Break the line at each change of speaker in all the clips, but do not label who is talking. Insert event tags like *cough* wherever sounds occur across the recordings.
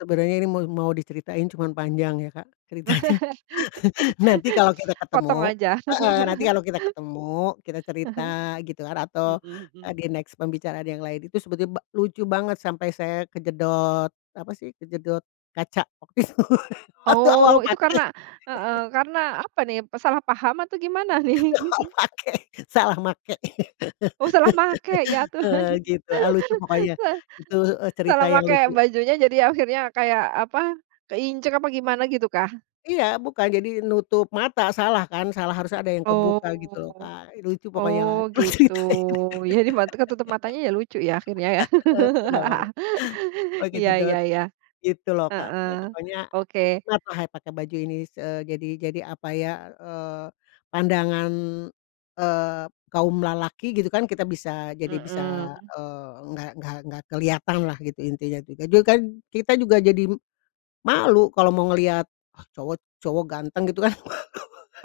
Sebenarnya ini mau mau diceritain cuman panjang ya Kak ceritanya
*laughs*
*laughs* nanti kalau kita
Potong
ketemu,
aja.
heeh, nanti
*laughs*
kalau kita ketemu kita
Ah
cerita
hah,
gitu kan atau,
mhm
eee,
mhm.
di-next pembicaraan yang lain itu sebetulnya ba lucu banget sampai saya kejedot, apa sih kejedot kaca waktu itu, waktu
Oh
awal
itu karena,
pakai.
heeh,
*laughs*
karena apa nih, eee, salah paham atau gimana nih?
Awal
*chuckles*
pakai, salah make,
Oh salah make ya
*laughs* heeh,
Tuhan
gitu, ah,
*laughs*
lucu pokoknya gitu, heeh, cerita
salah
yang
make
lucu.
bajunya jadi akhirnya kayak apa, keinjek apa gimana gitu kah?
Iya bukan jadi nutup mata salah kan salah, harus ada yang kebuka gitu loh
Oh,
Kak, lucu pokoknya
oh
lah kalo
gitu
ceritain,
jadi mata ketutup matanya ya lucu ya akhirnya ya
*laughs* heeh, kenapa tuh? Oh
*laughs* iya iya
kejedot,
iya,
gitu loh Kak,
heeh,
eee, pokoknya
oke.
kenapa saya pakai baju ini, eee, jadi jadi apa ya, eee, pandangan, eee, kaum lelaki gitu kan kita bisa jadi bisa,
Mhm.
eee, enggak enggak enggak kelihatanlah gitu intinya juga dulu kan kita juga jadi, malu kalau mau ngelihat, ah, cowok cowok ganteng gitu kan.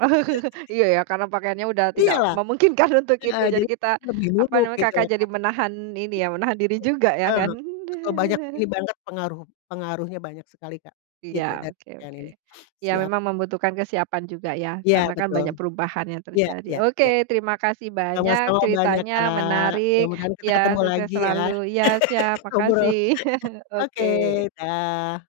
Oh iya ya karena pakaiannya udah tidak
Iyalah,
memungkinkan untuk itu
heeh,
jadi
jadi
kita
lebih
apa
nunduk
namanya
gitu loh
Kakak jadi
Kak. Iya,
menahan ini ya menahan diri juga ya kan.
betul. Heeh, betul banyak
*chuckles*
ini banget pengaruh pengaruhnya banyak sekali Kak,
Iya
gitu dari
oke
pakaian
oke,
ini *sniffs*
ya
siap.
memang membutuhkan kesiapan juga ya
Iya
karena kan
betul,
banyak perubahan yang
iya
terjadi.
iya
Oke
iya,
terima kasih banyak,
sama-sama banyak
ceritanya
Kak
menarik
mudah-mudahan kita
ya,
ketemu
sukses
lagi ya
selalu ya, siap
*laughs* ngobrol *chuckles*
makasih *chuckles*
oke
oke.
dah.